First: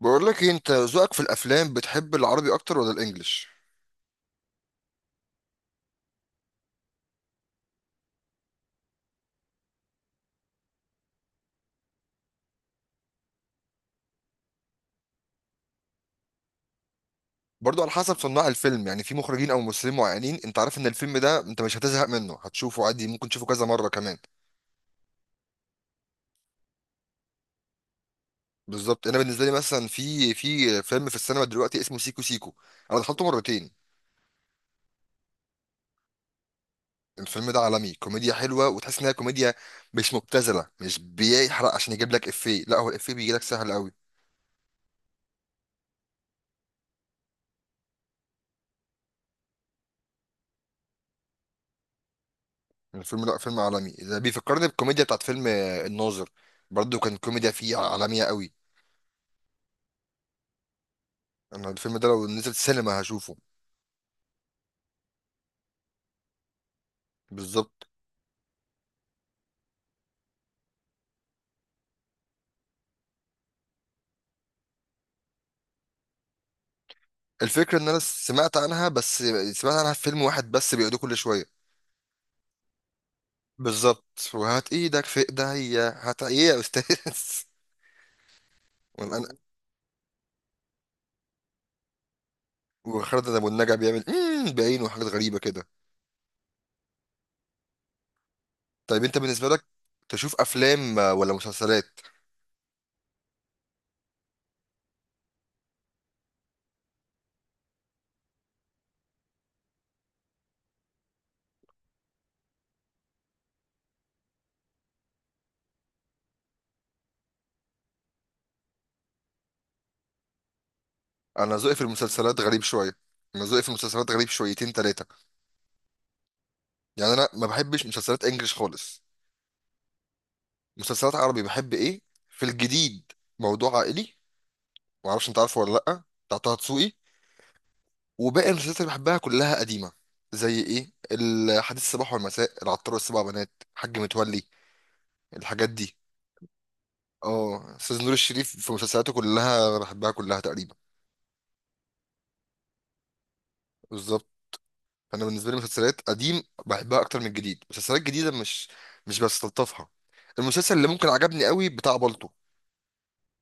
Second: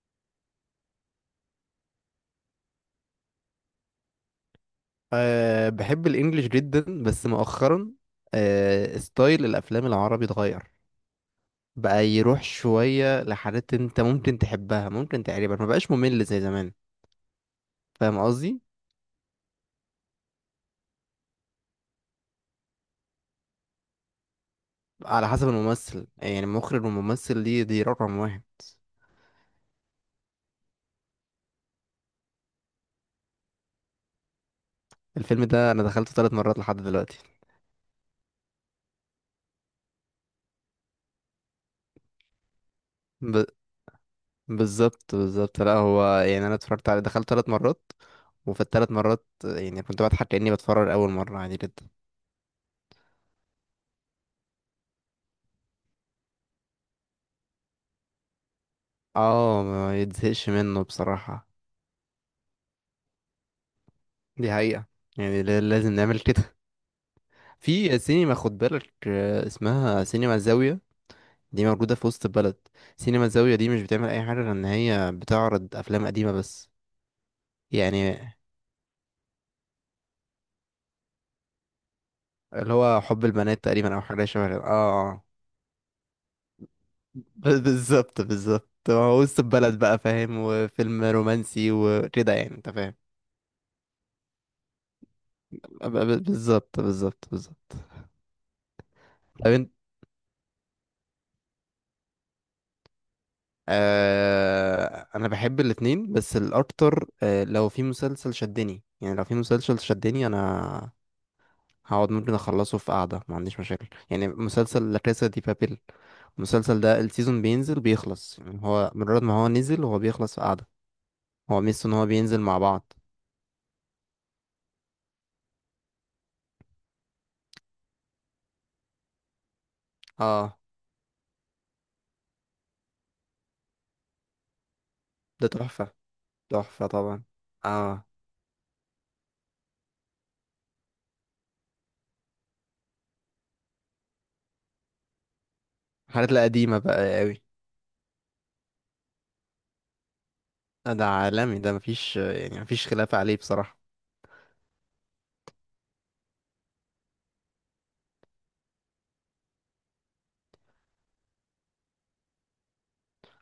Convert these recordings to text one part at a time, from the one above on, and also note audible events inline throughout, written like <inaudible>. بقول لك ايه، انت ذوقك في الافلام بتحب العربي اكتر ولا الانجليش؟ أه بحب الانجليش جدا بس مؤخرا. ستايل الافلام العربي اتغير، بقى يروح شوية لحاجات انت ممكن تحبها، ممكن تقريبا ما بقاش ممل زي زمان. برضو على حسب فاهم صناع قصدي. الفيلم، يعني في مخرجين او ممثلين معينين انت عارف ان الفيلم ده انت مش هتزهق منه، هتشوفه عادي، ممكن تشوفه كذا مره كمان. على حسب الممثل، يعني المخرج والممثل دي رقم واحد. بالظبط، انا بالنسبه لي مثلا في فيلم في السينما دلوقتي اسمه سيكو سيكو. انا دخلته مرتين. الفيلم ده انا دخلته ثلاث مرات لحد دلوقتي. الفيلم ده عالمي، كوميديا حلوه وتحس انها كوميديا مش مبتذله، مش بيحرق عشان يجيب لك افيه، لا هو الافيه بيجي لك ب... سهل قوي. بالظبط بالظبط، لا هو يعني انا اتفرجت عليه، دخلت ثلاث مرات، وفي الثلاث مرات يعني كنت بضحك كأني بتفرج اول مرة عادي جدا. الفيلم، لا فيلم عالمي ده بيفكرني بالكوميديا بتاعت فيلم الناظر. برضو كان كوميديا فيه عالميه قوي. اه، ما يتزهقش منه بصراحة. انا الفيلم ده لو نزل سينما هشوفه. دي حقيقة. يعني لازم نعمل كده. بالظبط. في سينما، خد بالك، اسمها سينما الزاوية. دي موجودة في وسط البلد. سينما الزاوية دي مش بتعمل أي حاجة غير إن هي بتعرض أفلام قديمة بس. الفكره ان انا يعني سمعت عنها بس. سمعت عنها في فيلم واحد بس بيقعدوا كل شويه. اللي هو حب البنات تقريبا، أو حاجة بالظبط، شبه كده. وهات ايدك اه. في آه. ايديا، هات ايه يا استاذ. <laughs> بالظبط بالظبط، <laughs> هو وانا وسط البلد بقى، فاهم، وفيلم رومانسي وكده، يعني انت فاهم. وخالد ابو النجا بيعمل بعينه وحاجات غريبه كده. بالظبط بالظبط بالظبط. طيب انت بالنسبه لك طب تشوف افلام ولا مسلسلات؟ انا بحب الاتنين، بس الاكتر لو في مسلسل شدني، يعني لو في مسلسل شدني انا هقعد ممكن اخلصه في قعده، ما عنديش مشاكل، يعني مسلسل لا كاسا دي بابيل. المسلسل ده السيزون بينزل بيخلص، يعني هو مجرد ما هو نزل هو بيخلص في قعده. انا هو ذوقي في ميزته ان هو المسلسلات بينزل مع غريب شويه. بعض. انا ذوقي في المسلسلات غريب شويتين ثلاثه. يعني انا ما بحبش مسلسلات انجليش خالص. اه. مسلسلات عربي بحب ايه؟ في الجديد، موضوع عائلي، معرفش انت ده عارفه ولا تحفه. لأ، بتاع طه تحفه دسوقي. طبعا. اه. وباقي المسلسلات اللي بحبها كلها قديمة، زي ايه، الحديث الصباح والمساء، العطار والسبع بنات، حاج متولي، الحاجات دي. الحاجات القديمه بقى قوي. اه، استاذ نور الشريف في مسلسلاته كلها بحبها كلها تقريبا. ده عالمي، ده مفيش، يعني مفيش خلاف عليه بصراحه. بالظبط. فانا بالنسبه لي مسلسلات قديم بحبها اكتر من الجديد، مسلسلات جديده مش بستلطفها. المسلسل اللي ممكن عجبني قوي بتاع بالطو.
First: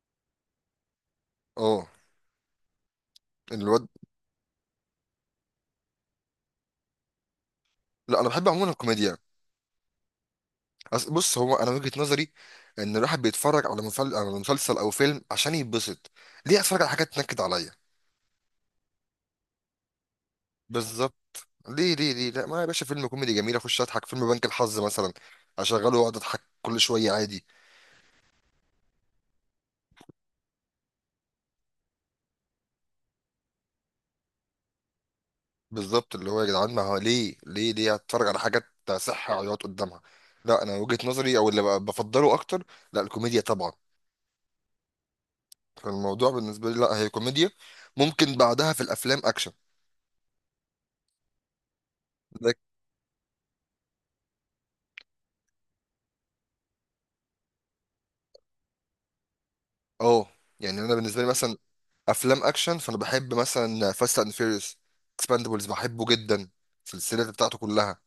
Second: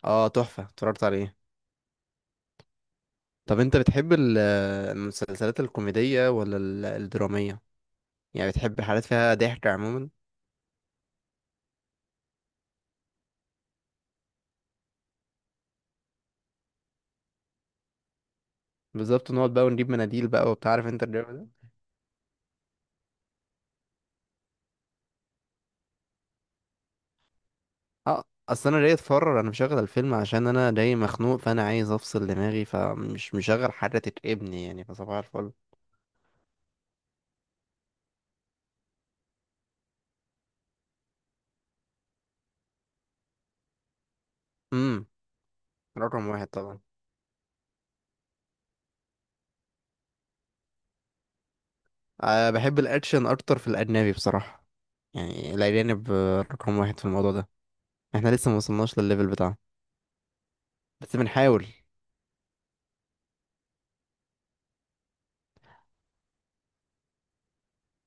اه، تحفه، اتفرجت عليه. اه، طب انت الواد. بتحب المسلسلات الكوميدية ولا الدرامية؟ لا انا بحب يعني عموما بتحب حاجات الكوميديا. فيها ضحك عموما. بص هو انا وجهة نظري ان الواحد بيتفرج على على مسلسل او فيلم عشان يتبسط، ليه اتفرج على حاجات تنكد عليا؟ بالظبط، نقعد بقى ونجيب مناديل بقى وبتاع، عارف انت بالظبط، الجو ده. ليه ليه ليه، لا ما يا باشا، فيلم كوميدي جميل اخش اضحك، فيلم بنك الحظ مثلا، اشغله واقعد اضحك كل شويه عادي. اه، اصل انا جاي اتفرج، انا مشغل الفيلم عشان انا جاي مخنوق، فانا عايز افصل دماغي، فمش مشغل حاجة تتعبني يعني، فصباح الفل. بالظبط، اللي هو يا جدعان ما هو ليه ليه ليه اتفرج على حاجات صحة عياط قدامها؟ لا انا وجهة نظري او اللي بفضله اكتر، لا الكوميديا طبعا. امم. رقم فالموضوع واحد بالنسبه طبعا. لي، لا هي كوميديا. ممكن بعدها في الافلام اكشن. أه لك- بحب الاكشن اكتر في الاجنبي بصراحة. يعني الاجانب رقم واحد في الموضوع ده. احنا لسه ما وصلناش للليفل بتاعه، اه، يعني انا بس بالنسبه لي مثلا بنحاول. افلام اكشن، فانا بحب مثلا فاست اند فيريوس. اكسباندبلز بحبه جدا، السلسله بتاعته كلها.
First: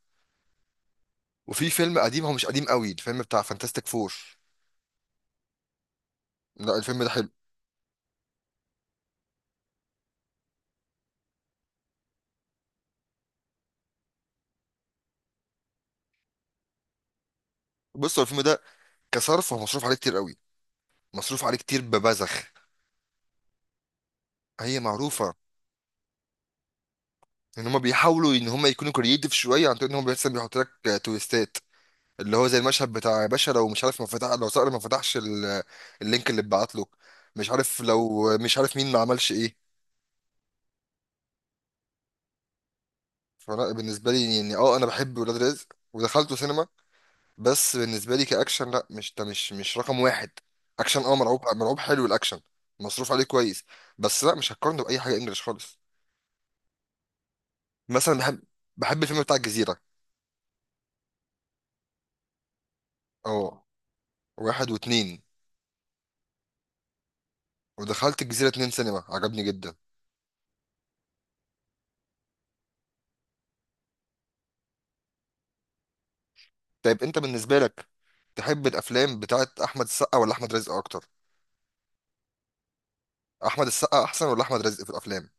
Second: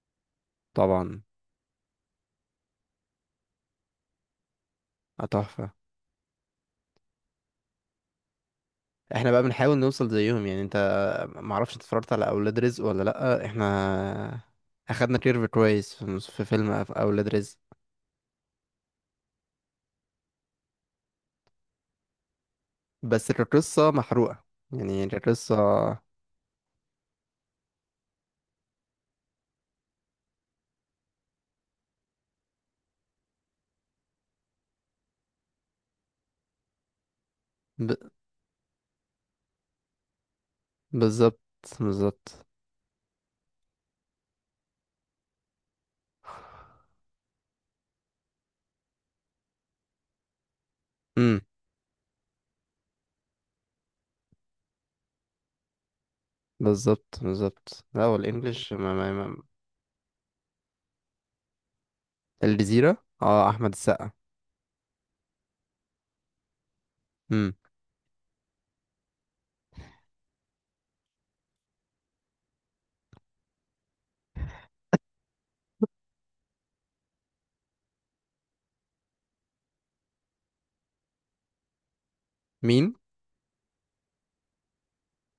طبعا. وفي فيلم قديم، هو مش قديم قوي، الفيلم بتاع فانتاستيك فور. آه، تحفة. لا الفيلم ده حلو. احنا بقى بنحاول نوصل زيهم، يعني انت، معرفش انت اتفرجت على اولاد رزق ولا لأ. احنا اخدنا كيرف كويس في اولاد رزق. بص هو الفيلم ده كصرف هو مصروف عليه كتير قوي، مصروف عليه كتير ببذخ. بس القصة محروقة، هي يعني معروفه، القصة. ان هما بيحاولوا ان هما يكونوا كرييتيف شويه عن طريق ان هما بس بيحط لك تويستات، اللي هو زي المشهد بتاع يا باشا لو مش عارف ما فتح، لو صقر ما فتحش اللينك اللي اتبعت له، مش عارف، ب... لو مش عارف مين ما عملش ايه. بالظبط بالظبط. فلا بالنسبه لي يعني اه انا بحب ولاد رزق ودخلته سينما، بس بالنسبه لي كاكشن لا مش ده، مش مش رقم واحد. اكشن اه، امم. مرعوب مرعوب، حلو الاكشن، مصروف عليه كويس، بس لا مش هقارنه باي حاجه انجلش خالص. بالظبط بالظبط، لا مثلا هو بحب الانجليش ما بحب ما الفيلم بتاع ما الجزيره، الجزيرة، اه، اه، احمد السقا. واحد واتنين. امم. ودخلت الجزيره اتنين سينما، عجبني جدا. طيب انت بالنسبه لك تحب الافلام بتاعت احمد السقا ولا احمد رزق اكتر؟ مين؟ احمد السقا احسن ولا احمد رزق في الافلام؟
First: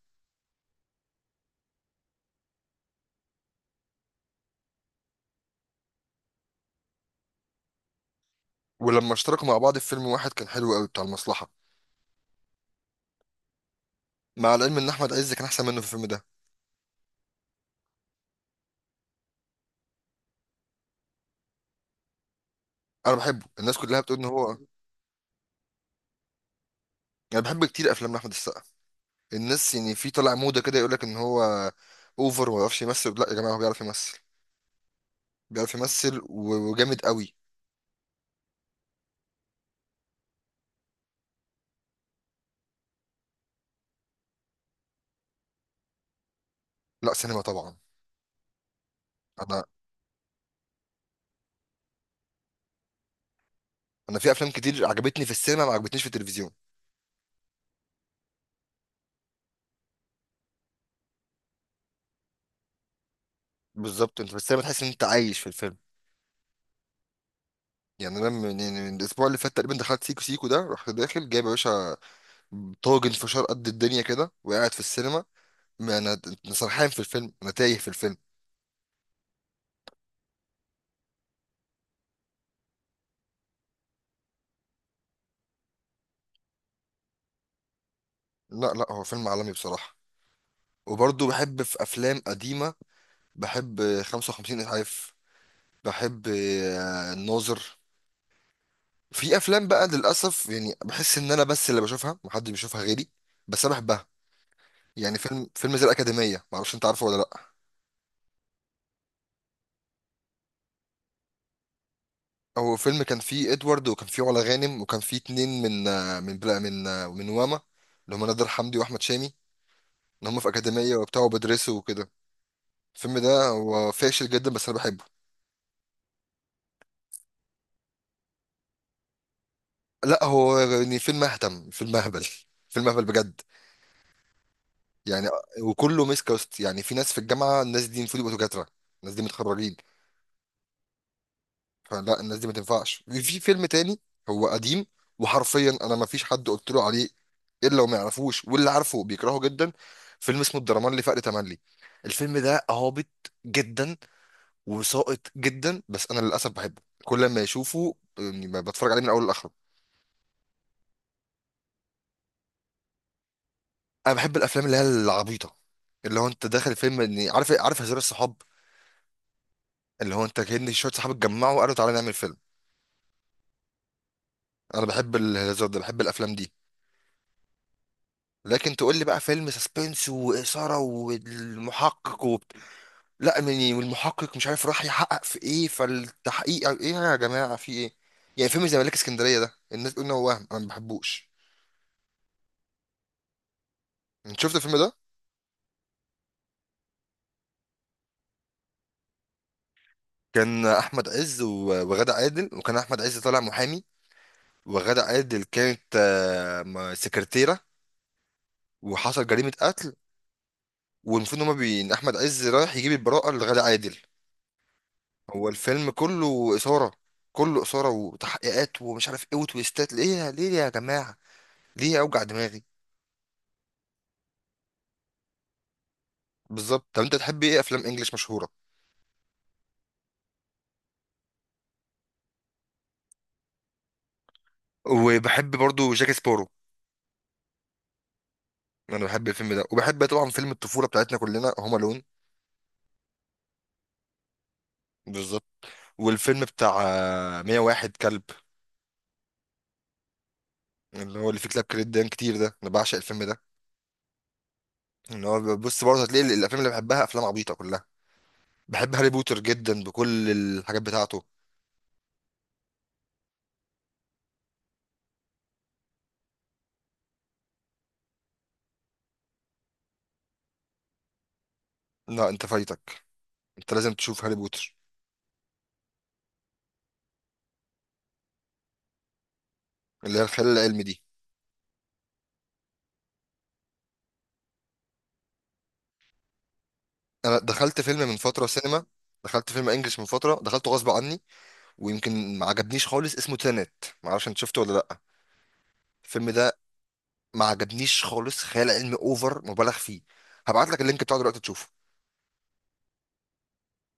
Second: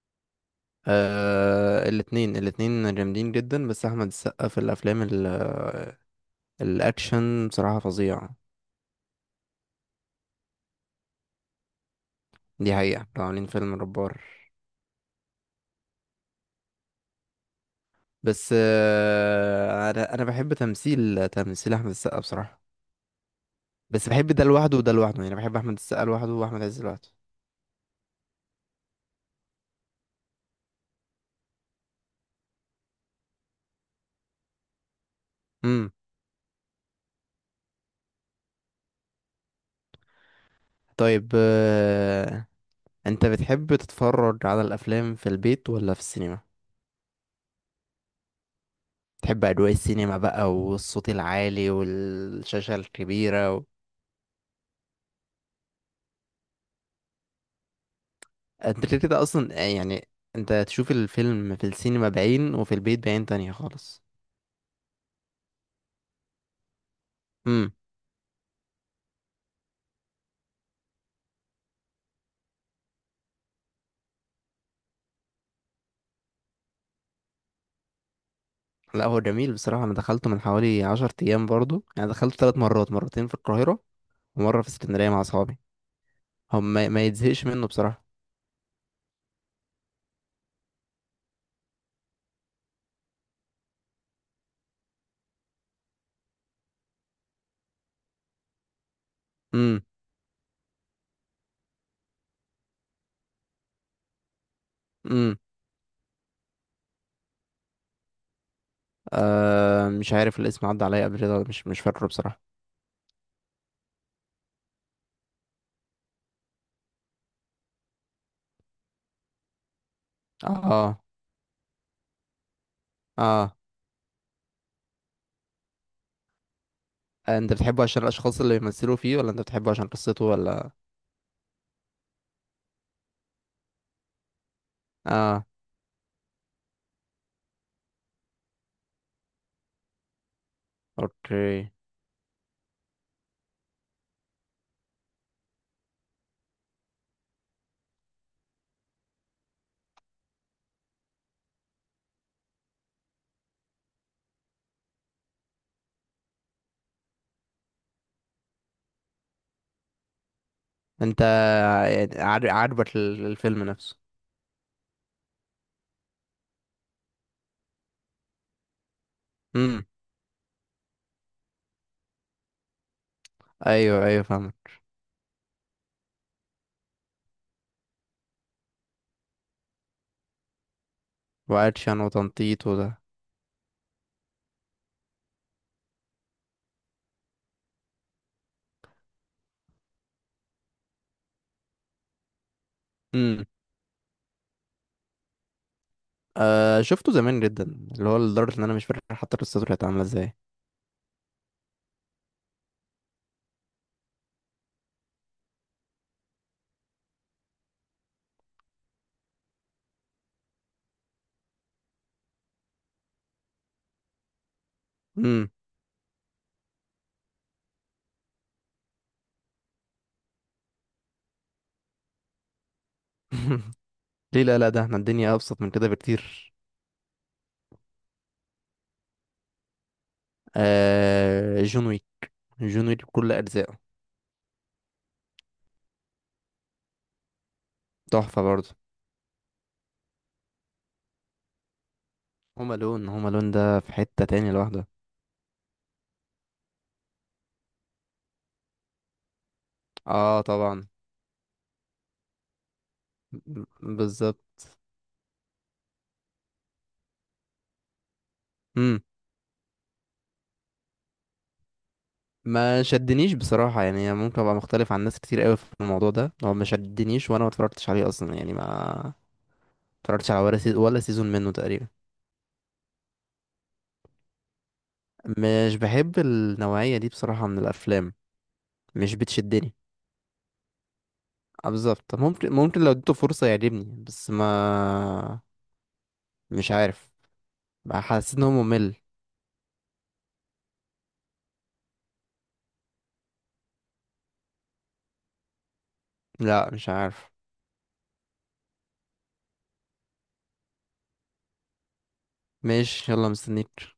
آه، الاتنين الاتنين جامدين جدا، بس احمد السقا في الافلام الاكشن بصراحة فظيع. ولما اشتركوا مع بعض في فيلم واحد كان حلو قوي، بتاع المصلحه، دي حقيقة، كانوا عاملين فيلم جبار. مع العلم ان احمد عز كان احسن منه في الفيلم ده. بس انا بحب تمثيل احمد السقا بصراحه. انا بحبه، الناس كلها بس بتقول ان بحب ده هو، لوحده وده لوحده، يعني بحب احمد السقا لوحده واحمد عز لوحده. انا بحب كتير افلام احمد السقا. الناس يعني في طالع موضه كده يقول لك ان هو اوفر وما بيعرفش يمثل، لا يا جماعه هو بيعرف يمثل، بيعرف امم. يمثل و- وجامد قوي. طيب انت بتحب تتفرج على الافلام في البيت ولا في السينما؟ لا سينما طبعا. تحب انا اجواء السينما بقى والصوت العالي والشاشه الكبيره و... انا في افلام كتير عجبتني في السينما ما عجبتنيش في التلفزيون. انت كده كده اصلا، يعني انت تشوف الفيلم في السينما بعين وفي البيت بعين تانية خالص. بالظبط، انت في السينما تحس ان انت عايش في الفيلم. امم. يعني انا يعني من الاسبوع اللي فات تقريبا دخلت سيكو سيكو ده، رحت داخل جايب يا باشا طاجن فشار قد الدنيا كده وقاعد في السينما، ما انا أنا سرحان في الفيلم، انا تايه في الفيلم. لا هو جميل بصراحة، أنا دخلته من حوالي 10 أيام برضو، يعني دخلته ثلاث مرات، مرتين في القاهرة ومره في اسكندريه مع اصحابي. هم ما يتزهقش منه بصراحه. لا لا، هو فيلم عالمي بصراحه. وبرضه بحب في افلام قديمه، بحب 55 اسعاف، بحب الناظر. في افلام امم. بقى للاسف يعني بحس ان انا بس اللي بشوفها محدش بيشوفها غيري، بس انا بحبها. يعني امم. فيلم زي الاكاديميه، معرفش انت عارفه ولا لا. آه مش عارف الاسم، عدى عليا قبل كده ولا مش فاكره بصراحه. هو فيلم كان فيه ادوارد، وكان فيه علا غانم، وكان فيه اتنين من بلا من واما، اللي هم نادر حمدي واحمد شامي، ان هم في اكاديميه اه. وبتاع وبيدرسوا وكده. الفيلم ده اه. هو فاشل جدا، بس انا بحبه. آه، انت بتحبه عشان الاشخاص اللي بيمثلوا فيه، ولا انت بتحبه عشان لا قصته، هو ولا؟ يعني فيلم اهبل، فيلم اهبل بجد، يعني، اه. وكله ميس كاست. يعني في ناس في الجامعه، الناس دي المفروض يبقوا دكاتره، الناس دي متخرجين، اوكي. فلا الناس دي ما تنفعش في في فيلم تاني. هو قديم، وحرفيا انا ما فيش حد قلت له عليه الا وما يعرفوش، واللي عارفه بيكرهه جدا. فيلم اسمه الدرمان لفقر تملي، الفيلم ده هابط جدا وساقط جدا، بس انا للاسف بحبه، كل ما اشوفه يعني بتفرج عليه من اول لاخره. انت يعني عاجبك الفيلم نفسه. انا بحب الافلام اللي هي العبيطه، اللي هو انت داخل فيلم اني عارف هزار الصحاب، امم. اللي هو انت كأن شويه صحاب اتجمعوا وقالوا تعالى نعمل فيلم. ايوه ايوه، فاهمك. انا بحب الهزار ده، بحب الافلام دي. لكن تقول لي بقى فيلم سسبنس واثاره واكشن والمحقق وتنطيط وده. لا يعني، والمحقق مش عارف راح يحقق في ايه، فالتحقيق أو ايه يا جماعه في ايه؟ يعني فيلم زي ملاك اسكندريه ده الناس تقول ان هو وهم، انا ما بحبوش. امم. انت شفت الفيلم ده؟ آه شفته زمان جدا، اللي هو لدرجه ان انا مش فاكر حتى قصته كانت عامله ازاي. كان احمد عز و- وغادة عادل، وكان احمد عز طالع محامي، وغادة عادل كانت سكرتيره، وحصل جريمه قتل، والمفروض ان هما إن احمد عز رايح يجيب البراءه لغادة عادل. هو امم. الفيلم كله إثارة، كله إثارة وتحقيقات ومش عارف إيه وتويستات، ليه ليه يا جماعة، ليه أوجع دماغي؟ <laughs> ليه، لا لا، ده احنا الدنيا ابسط من كده بكتير. بالظبط، طب أنت تحب إيه أفلام إنجليش مشهورة؟ آه، جون ويك. جون ويك بكل أجزائه. وبحب برضو جاك سبارو، تحفة برضه. أنا بحب الفيلم ده. وبحب طبعا فيلم الطفولة بتاعتنا كلنا، هوم ألون. هوم ألون، هوم ألون ده في حتة تاني لوحده. بالظبط. والفيلم بتاع 101 كلب، اه طبعا. اللي هو اللي فيه كلاب كريدان كتير ده، أنا بعشق الفيلم ده. بالظبط. إن هو، بص برضه هتلاقي الأفلام اللي بحبها أفلام عبيطة كلها، بحب امم. هاري بوتر جدا بكل الحاجات بتاعته. ما شدنيش بصراحة، يعني ممكن ابقى مختلف عن ناس كتير قوي في الموضوع ده، هو ما شدنيش وانا ما اتفرجتش عليه اصلا، يعني ما اتفرجتش على ولا سيزون، ولا سيزون منه تقريبا. لا أنت فايتك، أنت لازم تشوف هاري بوتر، مش بحب النوعية دي بصراحة من الافلام، مش بتشدني. اللي هي الخيال العلمي دي. آه، بالظبط، ممكن، ممكن لو اديته فرصة يعجبني، بس ما مش عارف. انا دخلت فيلم من حسيت ان فتره هو سينما، ممل. دخلت فيلم انجلش من فتره دخلته غصب عني، ويمكن ما عجبنيش خالص، اسمه تينت، ما اعرفش انت شفته ولا لا الفيلم ده. لا مش عارف. ما عجبنيش خالص، خيال علمي اوفر مبالغ فيه، هبعت لك اللينك بتاعه دلوقتي تشوفه. ماشي، يلا مستنيك.